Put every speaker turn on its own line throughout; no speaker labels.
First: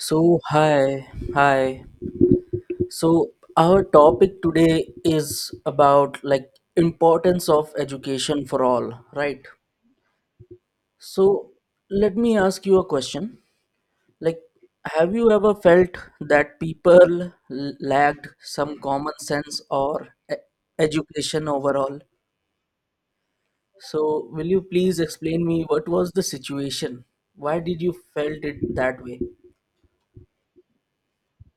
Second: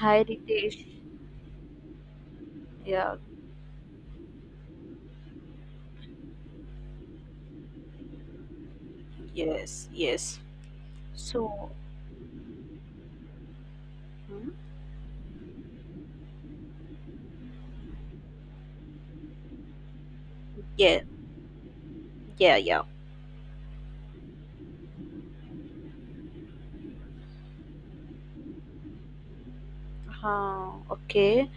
Hi
So,
Ritesh.
hi, hi.
Yeah.
So, our topic today is about importance of education for all, right?
Yes, yes.
So,
So,
let me ask you a question. Like,
hmm?
have you ever felt that people lacked some common sense or
Yeah,
education overall?
yeah, yeah.
So, will you please explain me what was the situation? Why did you felt it that way?
Okay.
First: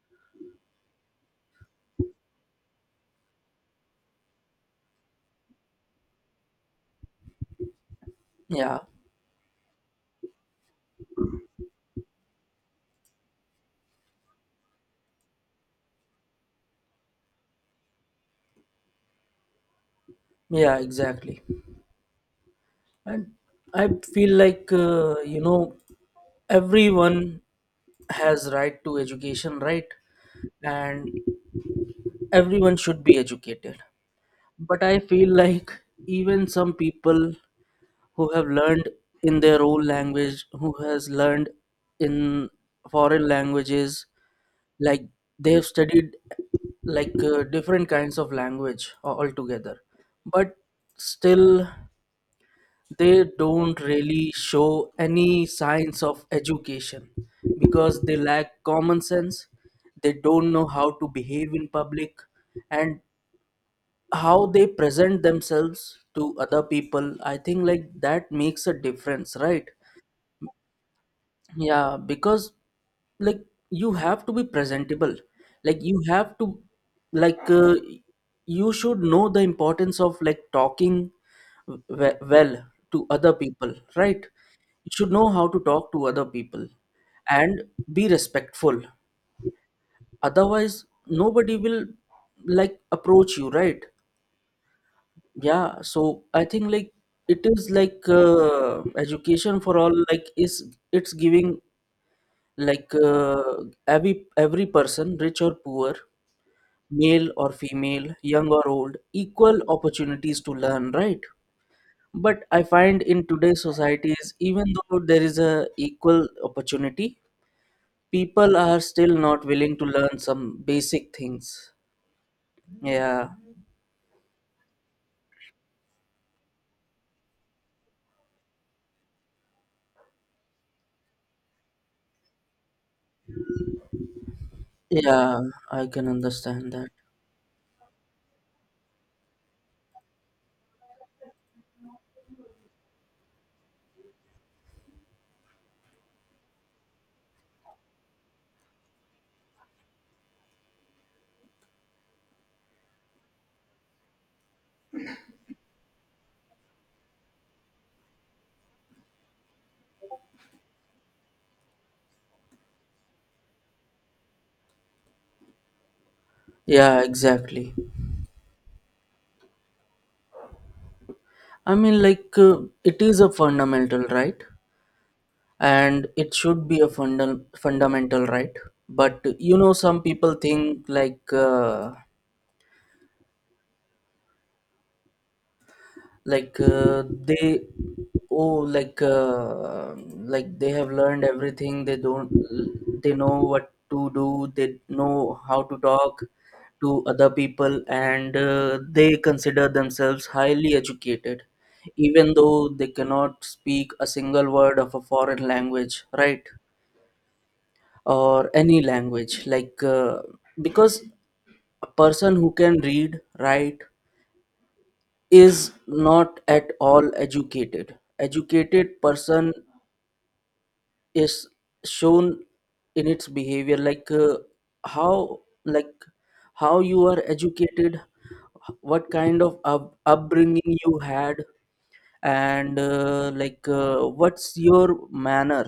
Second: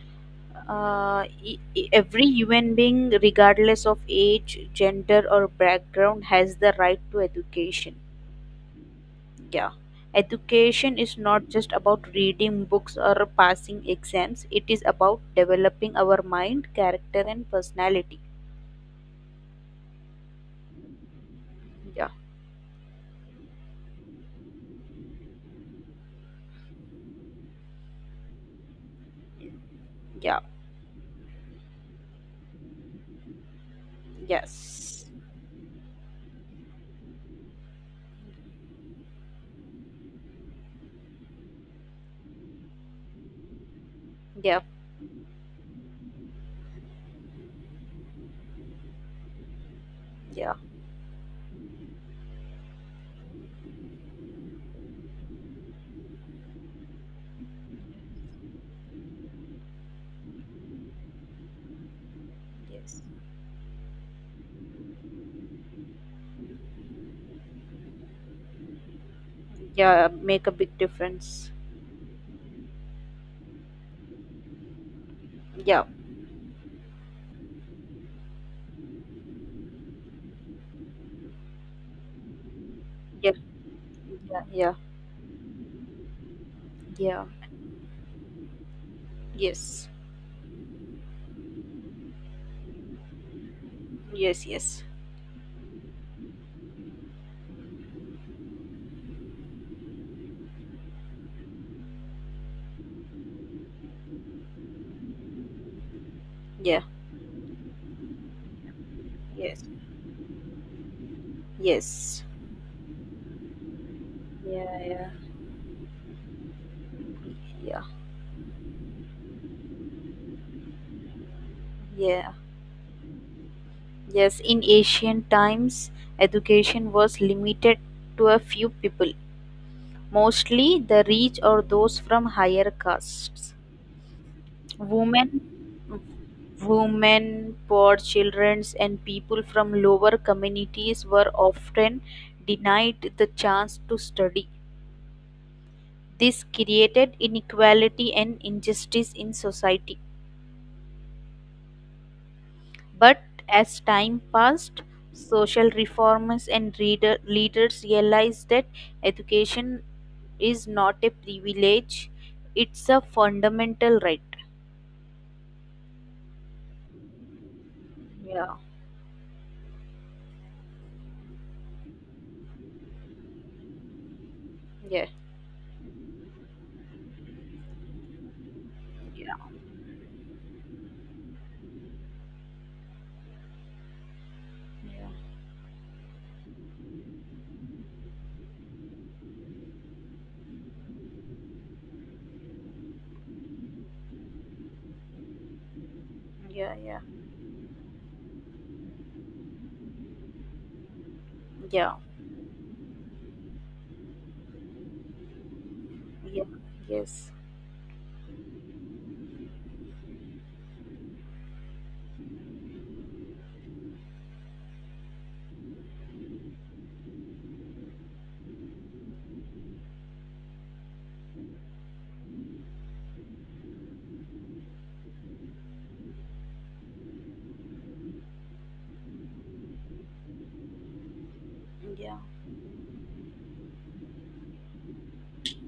Every human being, regardless of age, gender, or background, has the right to education.
Yeah,
Yeah. Education is not just about reading books or passing exams, it is about developing our mind, character, and personality.
yeah, exactly.
Yeah.
And I feel like everyone has right to education, right?
Yeah.
And everyone should be educated. But I
Yes.
feel like even some people who have learned in their own language, who has learned in foreign languages,
Yeah.
like they've studied different kinds of language altogether,
Yeah.
but still they don't really show any signs of education because they lack common sense, they don't know how to behave in public, and
Yes.
how they present themselves to other people. I think like that makes a difference, right?
Yeah, make a big difference.
Yeah, because like you have to be presentable. Like
Yeah.
you have to, like uh, you should know the importance of like talking well to
Yeah.
other people, right?
Yeah. Yeah.
You should know how to talk to other people
Yeah.
and be respectful,
Yes.
otherwise nobody will like approach you, right?
Yes. Yes.
Yeah, so I think like it is education for all like is it's giving like uh, every person, rich or poor,
Yeah.
male or female, young or old, equal
Yes.
opportunities to learn, right?
Yes.
But I find in today's societies, even
Yeah.
though
Yeah.
there is a equal opportunity,
Yeah.
people are still not willing to learn some basic things.
Yeah.
Yeah,
Yes, in ancient times education was limited to a few people, mostly the rich or those from higher castes.
yeah,
women
I can understand that.
women poor children, and people from lower communities were often denied the chance to study. This created inequality and injustice in society. But as time passed, social reformers and leaders realized that education is not a privilege, it's a fundamental right.
Yeah, exactly.
Yeah.
I mean it is a fundamental right,
Yeah.
and it should be a fundamental right. But
Yeah.
you know, some people think like they oh, like they have learned everything, they don't, they know what to do, they know how to talk
Yeah. Yeah.
to other people, and they consider themselves highly educated,
Yeah.
even though they cannot speak a single word of a foreign language,
Yeah.
right?
Yes.
Or any language, because a person who can read, write is not at all educated. Educated person is shown in its behavior, how like how you are educated, what kind of upbringing you had,
Yeah.
and what's your manner,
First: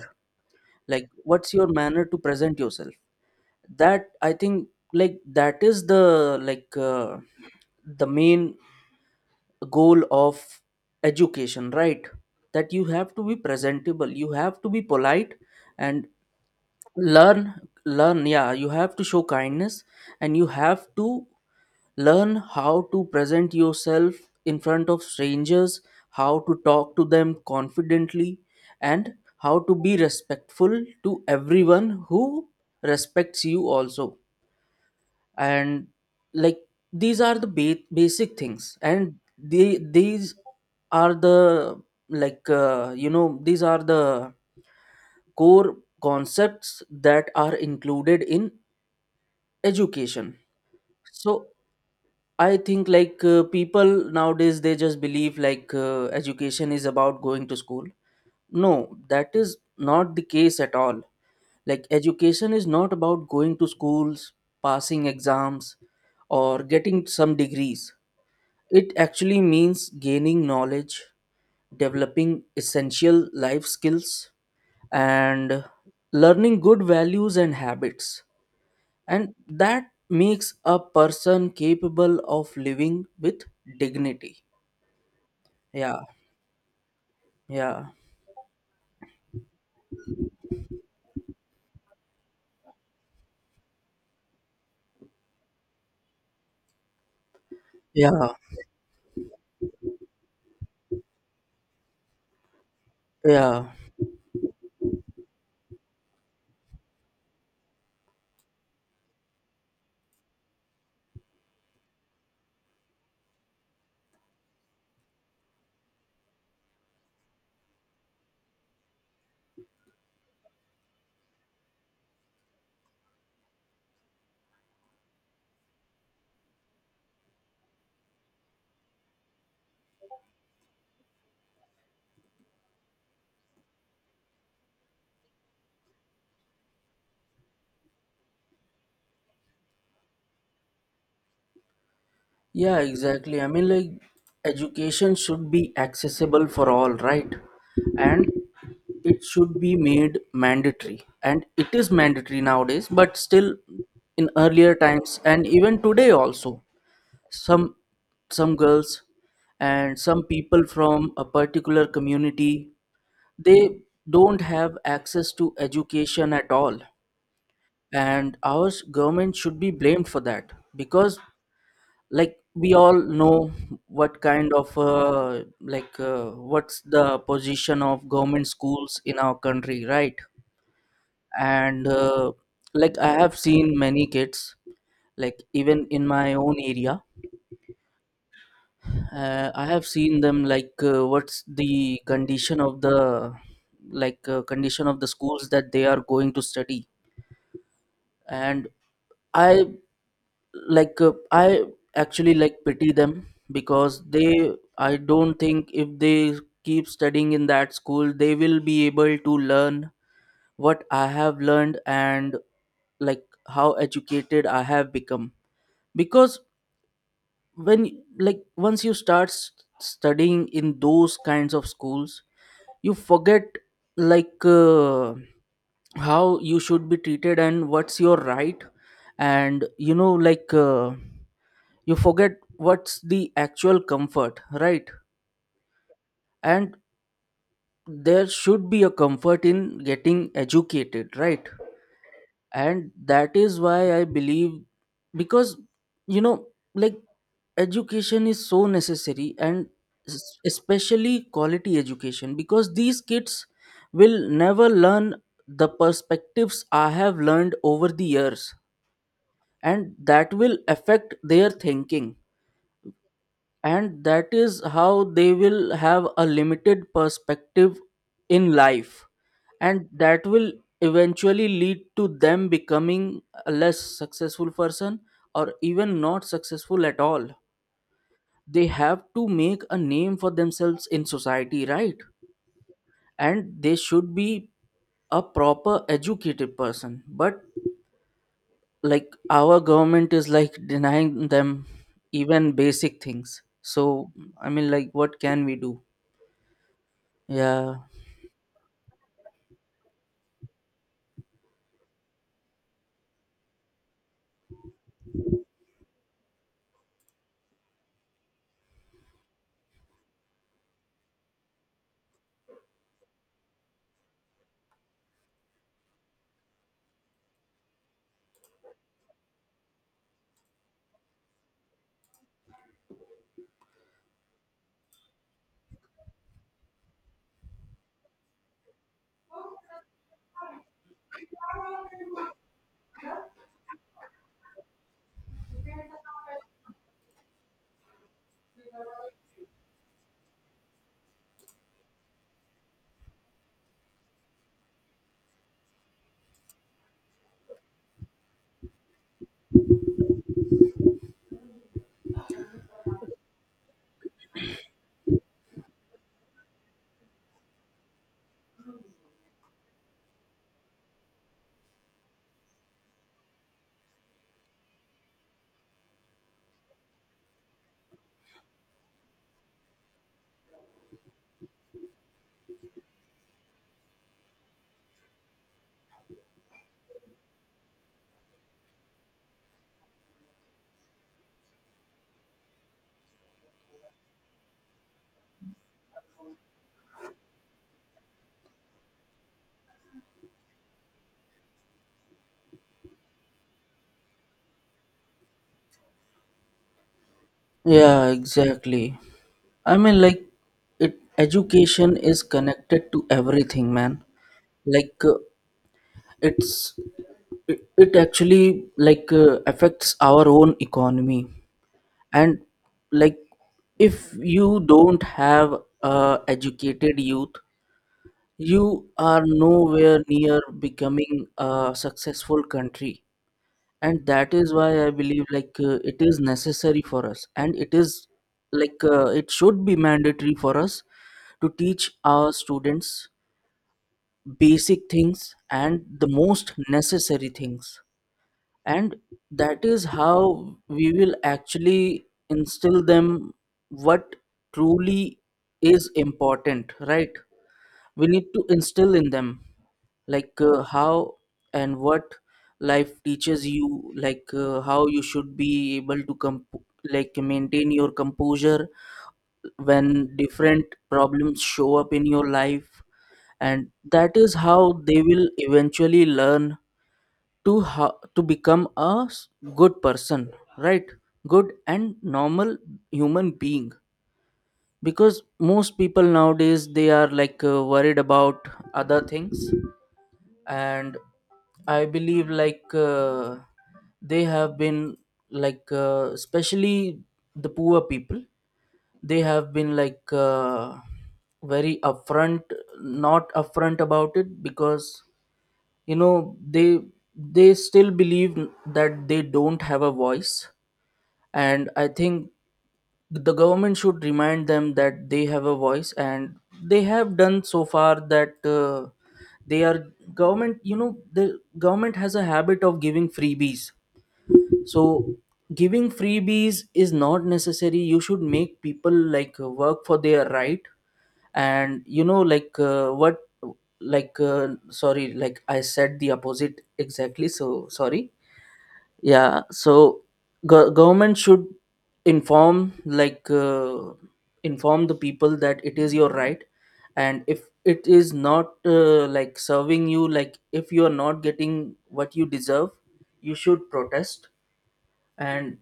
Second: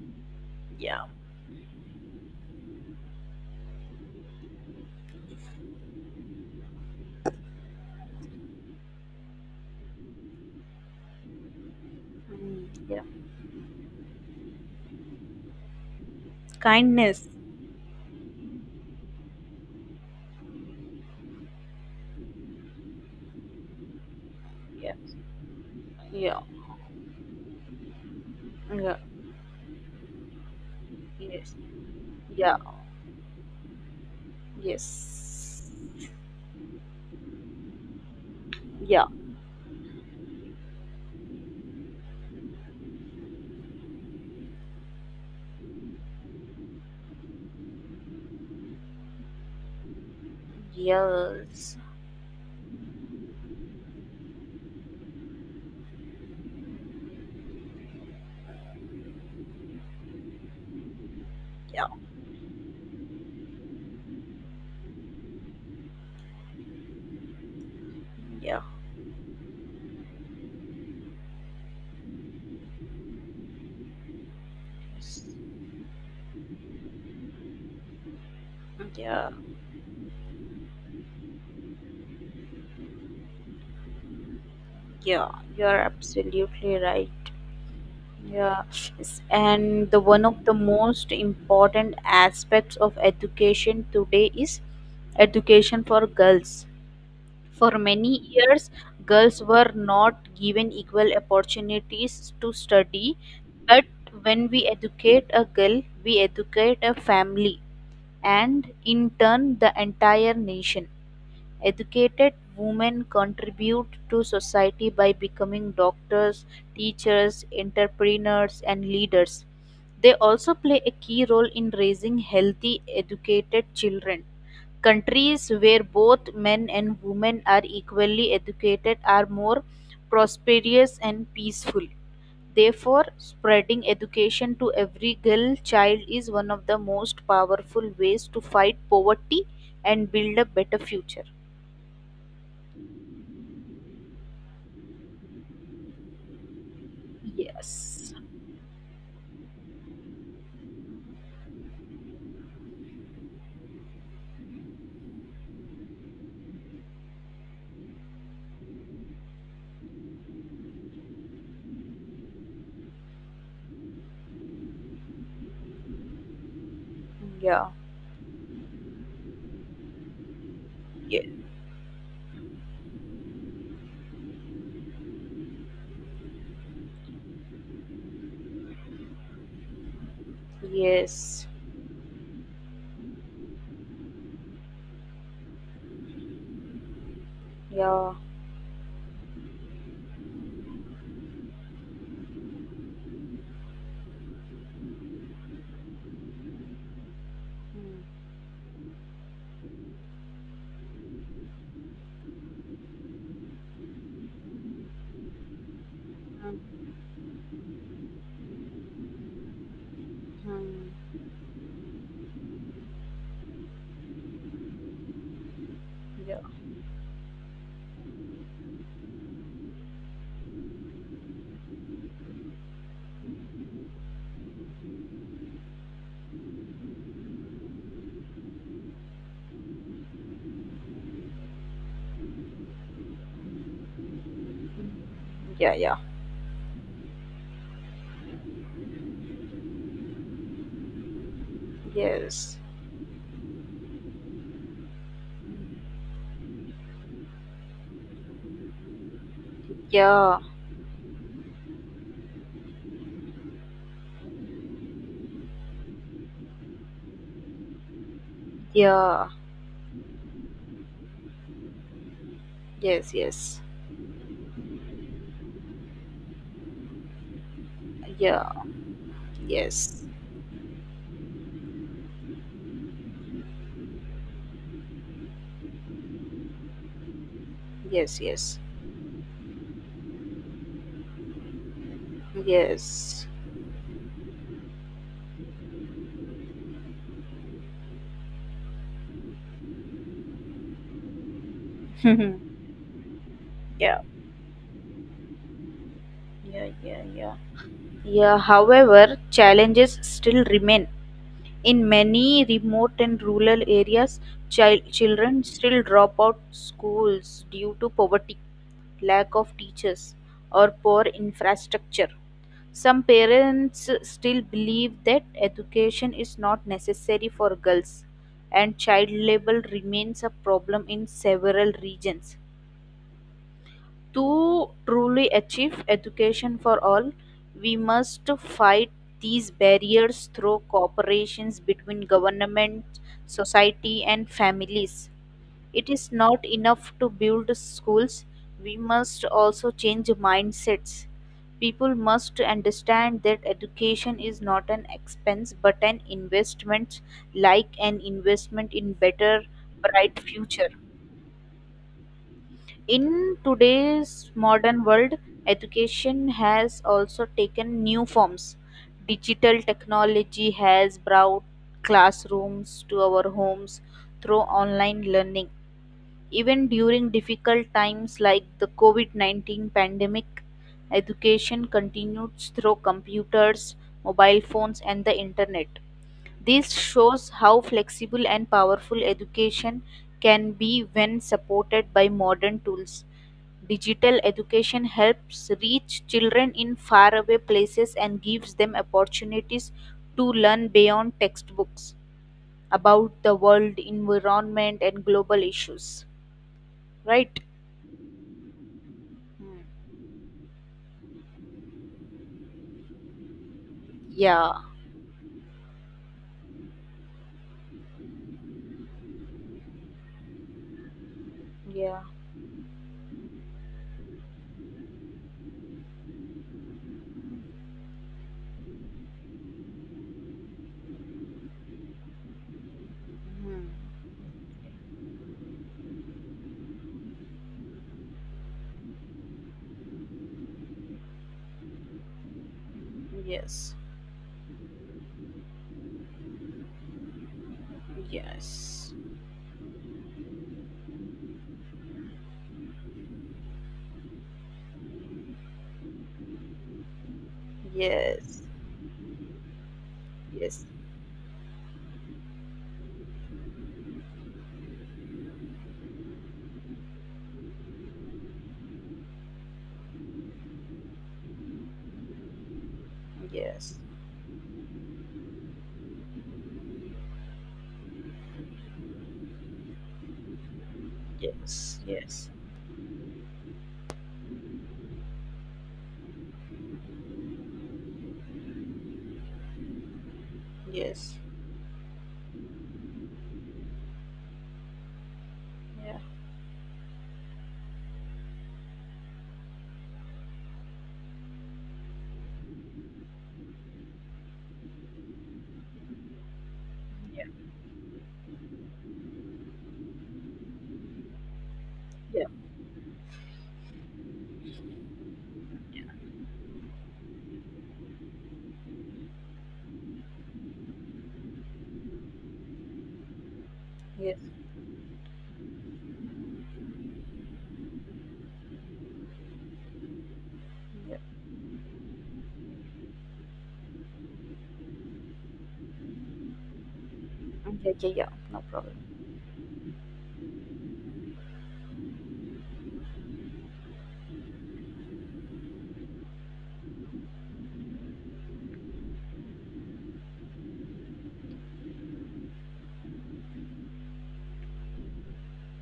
Yeah.
like what's your manner to present yourself. That I think like that is the the main goal of education, right?
Mm.
That you
Yeah.
have to be presentable, you have to be polite, and
Kindness.
learn learn yeah, you have to show kindness, and you have to learn how to present yourself in front
Yeah.
of strangers, how
Yeah.
to talk to them confidently,
Yeah.
and how to be respectful to
Yes.
everyone who
Yeah.
respects you also.
Yes.
And like these are the basic things,
Yeah.
and they these are the these are the core concepts that are included in education. So
Yes.
I think people nowadays they just believe education is about going to school. No, that is not the case at all.
Yeah.
Like, education is not about going to schools, passing exams, or getting some degrees.
Yeah.
It actually means gaining knowledge, developing essential life skills, and learning good values and habits.
Yeah.
And that makes a person capable of living with dignity.
Yeah. You're
Yeah,
absolutely right.
yeah,
Yeah. Yes, and the one of the most important aspects of education today is education for girls. For
yeah,
many years, girls were not given equal opportunities to study,
yeah.
but when we educate a girl, we educate a family and in turn the entire nation. Educated women contribute to society by becoming doctors, teachers, entrepreneurs, and leaders. They also play a key role in raising healthy, educated children. Countries where both men and women are equally educated are more prosperous and peaceful. Therefore, spreading education to every girl child is one of the most powerful ways to fight poverty and build a better future.
Yeah, exactly. I mean, like, education should be accessible for all, right?
Yes.
And it should be made mandatory. And it is mandatory nowadays, but still in earlier times and even today also, some some girls and some people from a particular community, they don't have access to education at all.
Yeah.
And our government should be blamed for that, because
Yeah.
like we all know what kind of what's the position of government schools in our country, right?
Yes.
And like I have seen many kids, like even in my own area,
Yeah.
I have seen them, what's the condition of the condition of the schools that they are going to study.
Mhm.
And I, I actually like pity them, because they, I don't think if they keep studying in that school they will be able to learn what I have learned, and like how educated I have become.
Yeah.
Because when like once you start studying in those kinds of schools, you forget like uh, how you should be treated and what's your right. And you know, you forget what's the actual comfort, right?
Yeah. Yeah.
And there should be a comfort in getting educated, right?
Yes.
And that is why I believe, because you know, like education is so necessary, and
Yeah.
especially quality education, because these kids will never learn the perspectives I have learned over the years,
Yeah.
and that will affect their thinking.
Yes. Yes.
And that is how they will have a limited perspective
Yeah.
in life, and
Yes.
that will eventually lead to them becoming a less successful person, or even not successful at all.
Yes. Yes.
They have to make a name for themselves in society, right?
Yes.
And they should be a proper educated person, but like our government is like denying them
yeah.
even basic things.
Yeah.
So I mean like what can we do?
Yeah. Yeah.
Yeah,
Yeah. However, challenges still remain. In many remote and rural areas, children still drop out schools due to poverty, lack of teachers, or poor infrastructure. Some parents still believe that education is not necessary for girls, and child labor remains a problem in several regions. To truly achieve education for all, we must fight these barriers through cooperations between government, society, and families. It is not enough to build schools, we must also change mindsets. People must understand that education is not an expense but an investment, like an investment in better, bright future. In today's modern world, education has also taken new forms. Digital technology has brought classrooms to our homes through online learning. Even during difficult times like the COVID 19 pandemic, education continues through computers, mobile phones, and the internet. This shows how flexible and powerful education can be when supported by modern tools. Digital education helps reach children in faraway places and gives them opportunities to learn beyond textbooks about the world, environment, and global issues. Right?
yeah, exactly. I
Hmm.
mean, like, it education is connected to everything, man.
Yeah.
Like, uh, it's it actually affects our own economy,
Yeah.
and like if you don't have educated youth, you are nowhere near becoming a successful country.
Hmm.
And that is why I believe it is necessary for us, and it is it should be mandatory for us to teach our students
Yes.
basic things and the most necessary things.
Yes.
And that is how we will actually instill them what truly is important, right? We need
Yes.
to instill in them
Yes.
how and what life teaches you, how you should be able to like maintain your composure when different problems show up in your life. And
Yes.
that is how they will eventually learn to how to become a good person, right? Good
Yes.
and
Yes.
normal human being, because most people nowadays they are worried about other things. And
Yes.
I believe they have been
Yeah.
especially the poor people, they have been very upfront, not upfront about it, because you know they
Yeah.
they still believe that they don't have a voice. And I
Yeah.
think the government should remind them that they have a voice. And they have done so far that they are government, you know the government has a habit of giving freebies.
Yes.
So giving freebies is not necessary, you should make people work for their right.
Yeah. Yeah.
And you know, like what like sorry, like I said the opposite exactly, so
Yeah.
sorry.
Yeah. No problem.
Yeah, so government should inform, inform the people that it is your right. And if it is not, like serving you, like if you are not getting what you deserve, you should protest, and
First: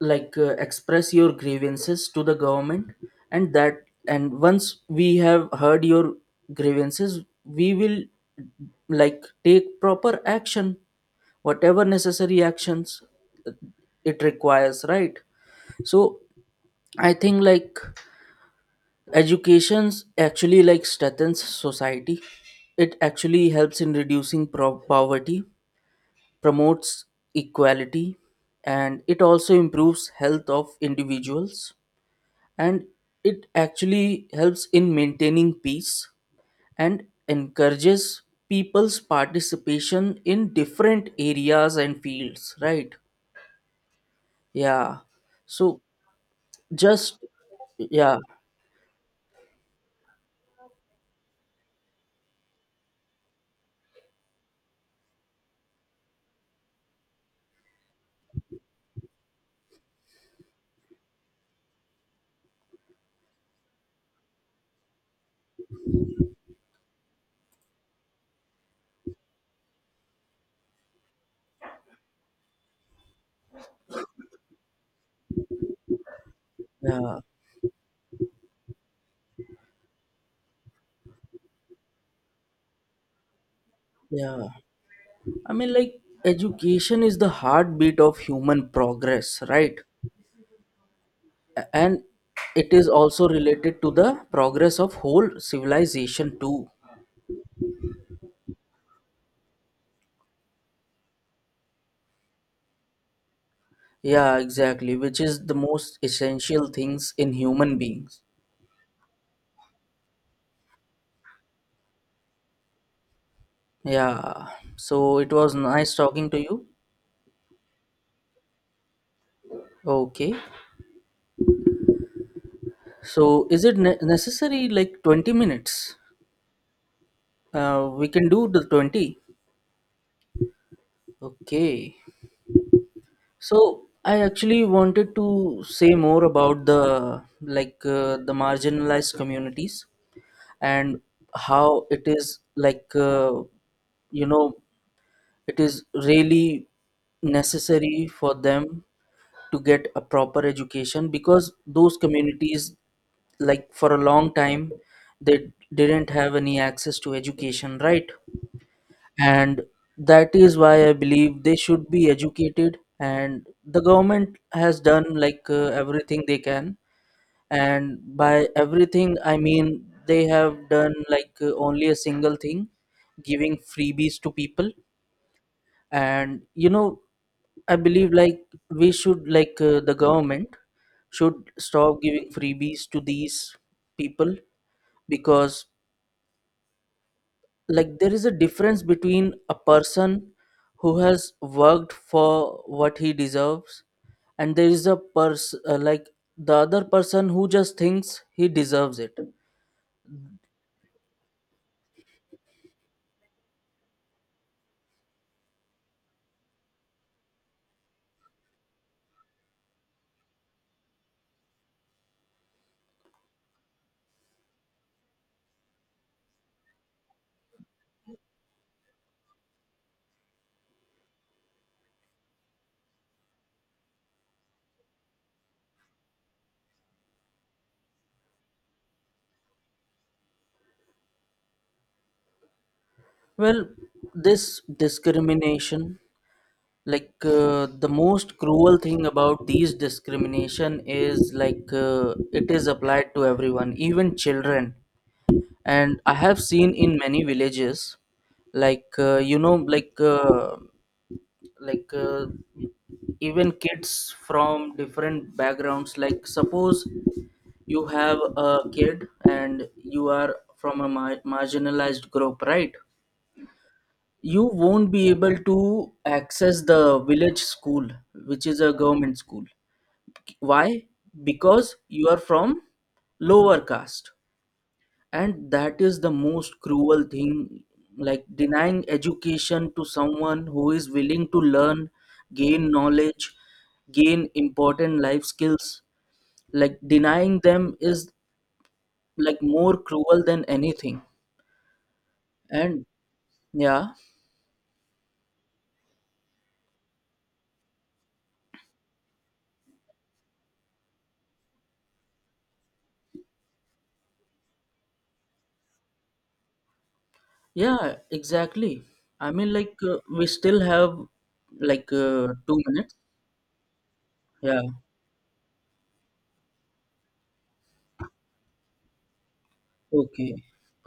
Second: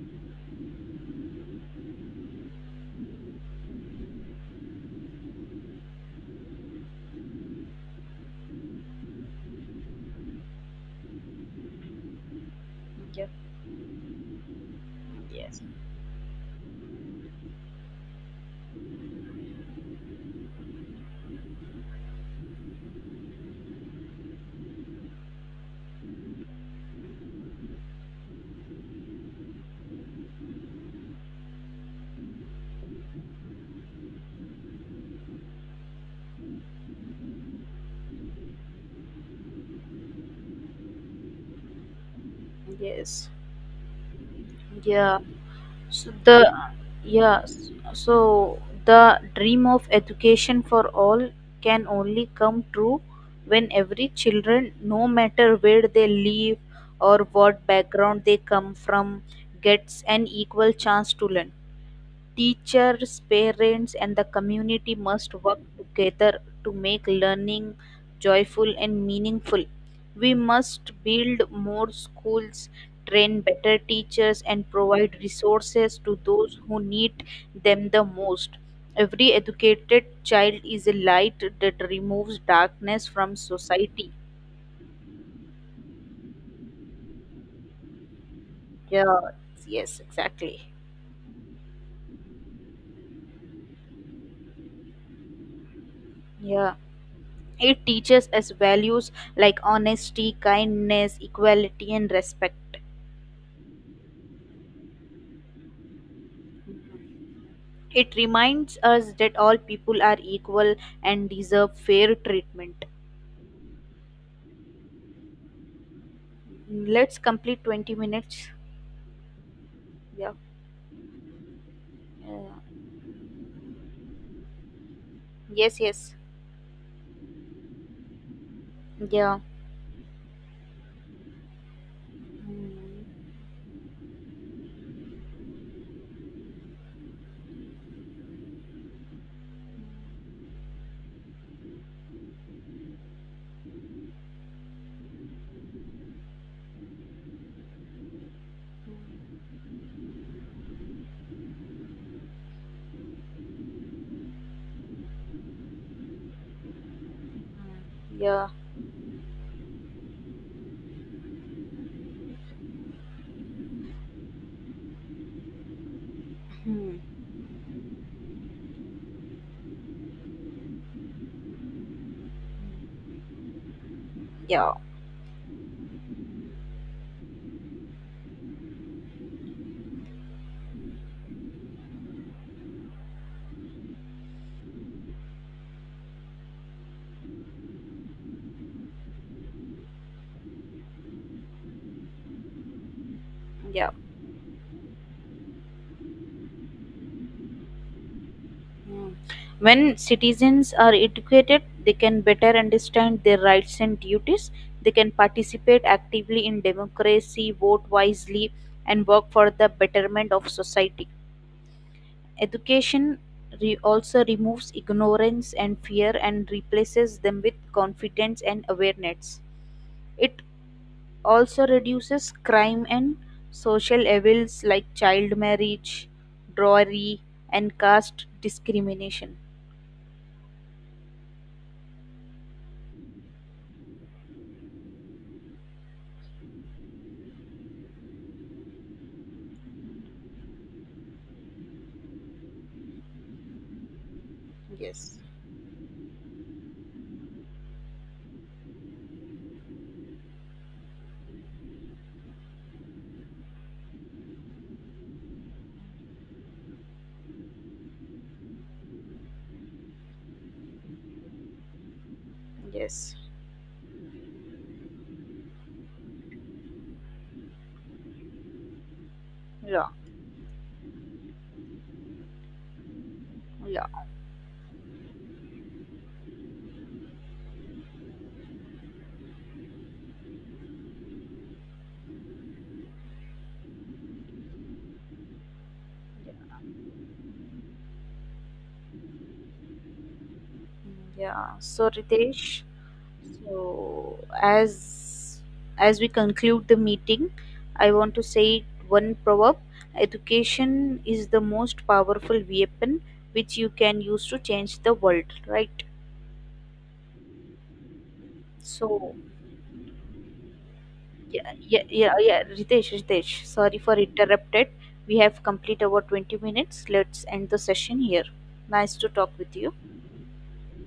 express your grievances to the government. And that, and once we have heard your grievances, we will like take proper action, whatever necessary actions
Yeah.
it requires, right?
Yes.
So I think like education's actually like strengthens society, it actually helps in reducing poverty, promotes equality, and it also improves health of individuals, and it actually helps in maintaining peace, and encourages people's participation in different areas and fields, right?
Yes.
Yeah.
Yeah.
So
So the
just
Yeah. So
yeah.
the dream of education for all can only come true when every children, no matter where they live or what background they come from, gets an equal chance to learn. Teachers, parents, and the community must work together to make learning joyful and meaningful. We must build more schools, train better teachers, and provide resources to those who
Yeah,
need them the most. Every educated child is a light that removes darkness from society.
yeah. I mean, like, education is the heartbeat of human
Yeah,
progress, right?
yes, exactly.
And it is also related to the progress of whole civilization, too.
Yeah. It teaches us values like honesty, kindness, equality, and respect.
Yeah, exactly, which is the most essential things in human
It
beings.
reminds us that all people are equal and deserve fair treatment.
Yeah, so it was nice talking to you.
Let's complete 20 minutes. Yeah.
Okay,
Yeah.
so is it necessary like 20
Yes,
minutes?
yes.
We can do the 20.
Yeah.
Okay.
Mm. Mm.
So I actually wanted to say more about the the marginalized communities, and how it is you know it is really necessary for them to get a proper education, because those communities, like for a long time, they didn't have any access to education, right?
Yeah.
And that is why I believe they should be educated. And the government has done everything they can,
Hmm.
and by everything I mean they have done only a single thing, giving freebies to people.
Yeah.
And you know, I believe like we should, the government should stop giving freebies to these people, because like there is a difference between a person who has worked for what he deserves,
Yeah.
and there is a person like the other person who just thinks he deserves
Mm.
it.
When citizens are educated, they can better understand their rights and duties. They can participate actively in democracy, vote wisely, and work for the betterment of society. Education also removes ignorance and fear and replaces them with confidence and awareness. It also reduces crime and social evils like child marriage, drawry, and caste discrimination.
Well, this discrimination, the most cruel thing about these discrimination is it is applied to everyone, even children.
Yes.
And I have seen in many villages, like uh, you know like uh, like uh, even kids from different backgrounds, like suppose you have a kid and you are from a marginalized group, right?
Yes,
You won't be able to access the village school, which is a government school.
yeah, long,
Why? Because you are from lower
yeah.
caste. And that is the most cruel thing, like denying education to someone who is willing to learn, gain knowledge, gain important life skills. Like denying them is like more cruel than anything.
Yeah. So Ritesh,
And yeah,
so as we conclude the meeting, I want to say one proverb: education is the most powerful weapon which you can use to change the world. Right.
yeah, exactly.
So
I mean we still have
yeah, yeah, yeah, yeah.
2
Ritesh,
minutes.
Ritesh, sorry for
Yeah.
interrupted. We have complete our 20 minutes. Let's end the session here. Nice to talk with you.
Okay,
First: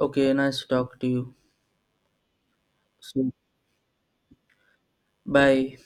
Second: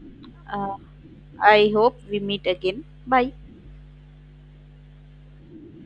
okay, nice to
Uh,
talk to you.
I hope we meet again. Bye.
So bye.